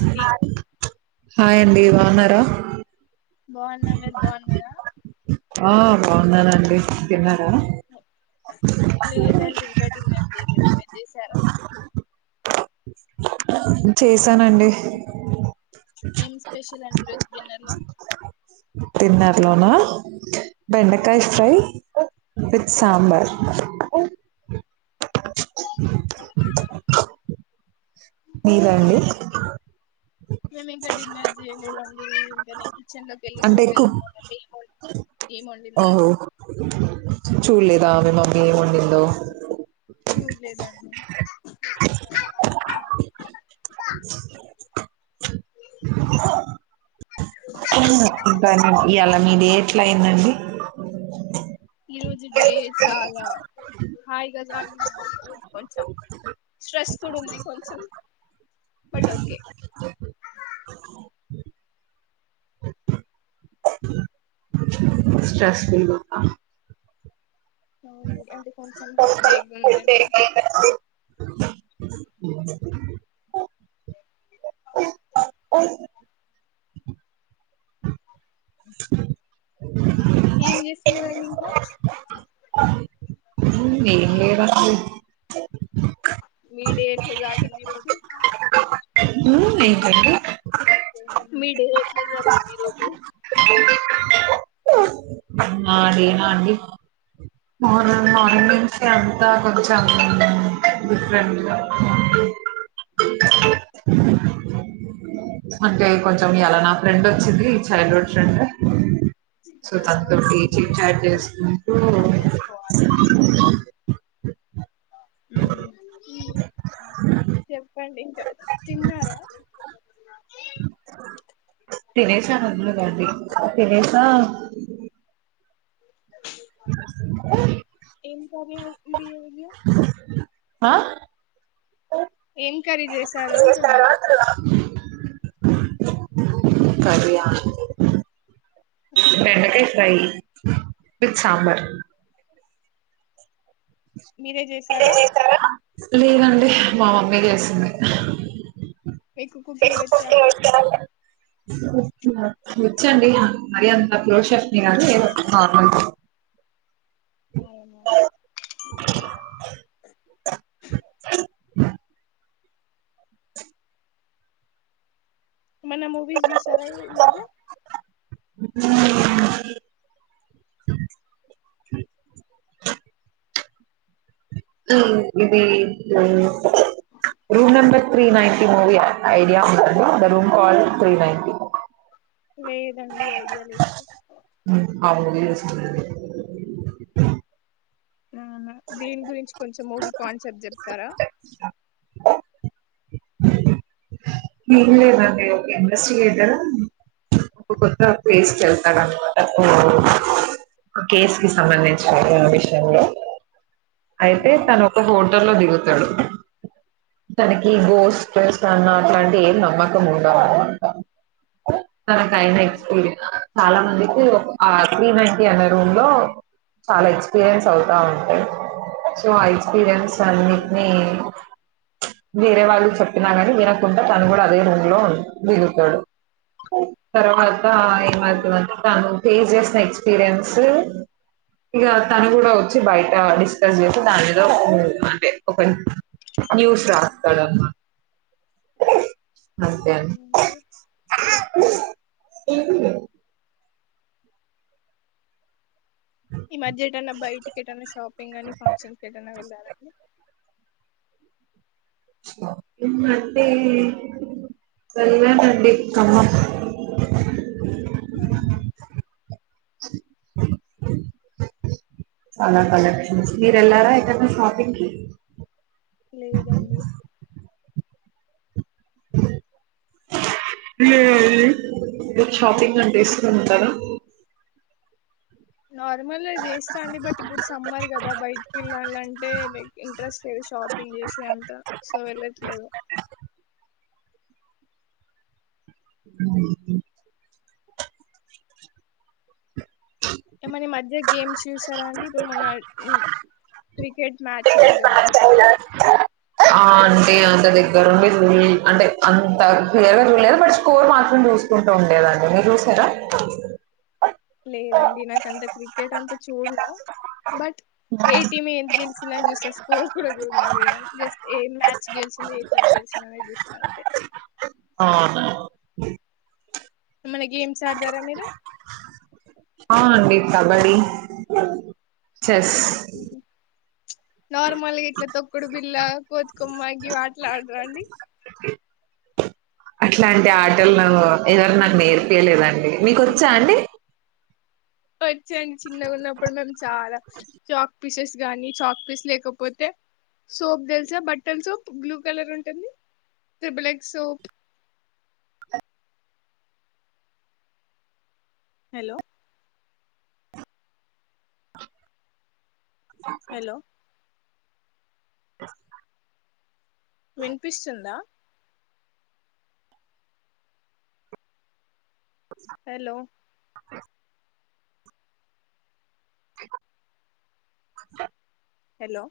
అండి హాయ్ అండి బావున్నారా బావున్నా మీరు బావున్నారా ఆ బావున్నానండి తిన్నా లేదండి ఇంకా డిన్నర్ చేయలేదు మీరు చేసారా చేస్ ఏం స్పెషల్ అండి ఈరోజు డిన్నర్ లో డిన్నర్ లోనా బెండకాయ ఫ్రై విత్ సాంబార్ మీదండి మేము ఇంకా డిన్నర్ చేయలేదండి ఇంకా నేన్ కిచెన్ లోకెళ్ళి అంటే ఎక్కువ చూడలేదు మా మమ్మి ఏం వండిందో అని చూళ్ళేదు గా మీ మమ్మీ ఏం వండిందో చూడలేదండి ఇంకా ఇయాల మీది ఎట్లా అయిందండి ఈరోజు డే చాలా హాయిగా సాగింది కొంచెం స్ట్రెస్ కుడుంది కొంచెం బట్ ఓకే స్ట్రెస్ ఫ్రీ గుంద అవునండి అంటే కొంచెం హెడేక్ ఉందండి ఏం చేస్తున్నారండి ఇంకా ఏం లేదండి మీ డే ఎట్ల సాగింది ఈరోజు ఉమ్ ఏంటండి మీ డే ఎట్ల జరిగింది ఈరోజు అన్నా డీ నా అండి [unintelligible] మార్నింగ్స్ [inaudible] తా కొంచెం డిఫరెంట్ అంటే కొంచెం ఇయ్యాల నా ఫ్రెండ్ వచ్చింది చైల్డ్ హుడ్ ఫ్రెండ్ సో తనతోటి చిట్ చాట్ చేసుకుంటూ కట్ ఊహు ఊ చెప్పండి తిన్నారా తినేసారు అందరు అండి తినేసా ఏం కర్రీ అండి ఈ రోజు ఆ ఏం కర్రీ చేసారు అంట టున్నా కరీయా బెండకాయ్ ఫ్రై విత్ సాంబర్ మీరె జేసారా [unintelligible] లేదండి మా మమ్మీ చేస్తుంది మీకు కుకింగ్ వచ్చా అండి వచ్చండి. మరి అంత ప్రో చెఫ్ ని గాదు ఏదో నార్మగా [inaudible] ఏమన్న మూవీస్ జుశార ఈ మధ్య [unintelligible] ఇది the room number three ninety movie idea ఉందండి రూమ్ కాల్డ్ త్రీ నైంటి లేదండి ఐడియా లేదు [inaudible] నా నా దేని గురించి కొంచెం మూవీ కాన్సెప్ట్ జేప్తారా ఏం లేదండి మూవీ ఒక ఇన్వెస్టిగేటర్ ఒక కొత్త ప్లేసుకు కెళ్తాడు అన్నమాట కేస్ కి సంబంధించిన ఆ విషయంలో అయితే ఉమ్, తన ఒక బోట్ తొర్లో దిగుతాడు తనకి ఓకే దోస్త్ చేస్తన్న తం ఏం నమ్మకం ఉండ [unintelligible] తనక అయిన ఓకే ఎక్స్పీరియన్స్ చాలా మందికి ఒక ఆ త్రీ నైంటి అనే రూమ్ లో చాలా ఎక్స్పీరియన్స్ అవుతా ఉంటాయి. సో ఆ ఎక్స్పీరియన్స్ సో అన్నింటినీ ఓకే వేరే వాళ్ళు చెప్పినా కాని వినకుండ తను కూడ అదే రూమ్ లో మిగులుతాడు తర్వాత ఆ ఈ ఓకే మద్ మధ్య తను పేచేస్త ఎక్స్పీరియన్స్ ఇగా తను కూడా వోచ్చి బయట డిస్కస్ చేసి దాని లొ అంటే ఒక న్యూస్ రాస్తడు అన్మాట [inaudible] [inaudible] ఈ మధ్య ఎటన్నా బయటికి ఎటన్నా షాపింగ్ గాని ఫంక్షన్ కెటన్నా వెళ్ళారా అండి షాపింగ్ అంటే వెళ్ళానండి ఇక్కడ అవునా చాలా కలెక్షన్స్ మీరెళ్ళారా ఎటన్నా షాపింగ్ కి లేదండి [inaudible] మీకు షాపింగ్ అంటే ఇష్టం ఉండదా నార్మల్ గా జేస్తా అండి బట్ ఇప్పుడు సమ్మర్ కదా బయటికెళ్ళాలంటే లైక్ ఇంట్రెస్ట్ లేదు షాపింగ్ జేసే అంత సో వెళ్ళట్లేదు ఏమన్న ఈ మధ్య గేమ్స్ చూసారా అండి ఇప్పుడు మొన్న క్రికెట్ మ్యాచ్ అయింది కదా చూసారా ట దగ్గర్ నుండి చూల్లేదు అంటే అంత క్లియర్ గా చూడలే గాని బట్ స్కోర్ మాత్రం చూసుకుంటూ ఉండేదాన్ని మీరు చూసారా లేదండి నాక అంత క్రికెట్ అంతా చూడ్నూ బట్ ఏ టీం ఏది గెలిచిందని చూస్తా స్కోర్ కూడా జూడను జస్ట్ ఏ మ్యాచ్ గెలిచిందని ఏ టీం గెలిచందనే చూస్తా అంతే అవునా ఏమన్నా గేమ్స్ ఆడతారా మీరు ఆ అండి కబడి చెస్ నార్మల్గా ఇట్లా తొక్కుడు బిల్ల కోతికొమ్మ గీ వాట్ల ఆడరా అండి అట్లాంటి ఆటలు ఎవరు నాకు నేర్పియ్యలేదండి మీకొచ్చా అండి వచ్చండి చిన్నగా ఉన్నప్పుడు మేము చాలా చ పీసెస్ గానీ చాక్పీస్ లేకపోతే సోప్ తెలిసా బట్టల్ సోప్ బ్లూ కలర్ ఉంటుంది త్రిబలక్ సోప్ హలో హలో వినిపిస్తుందా హలో హలో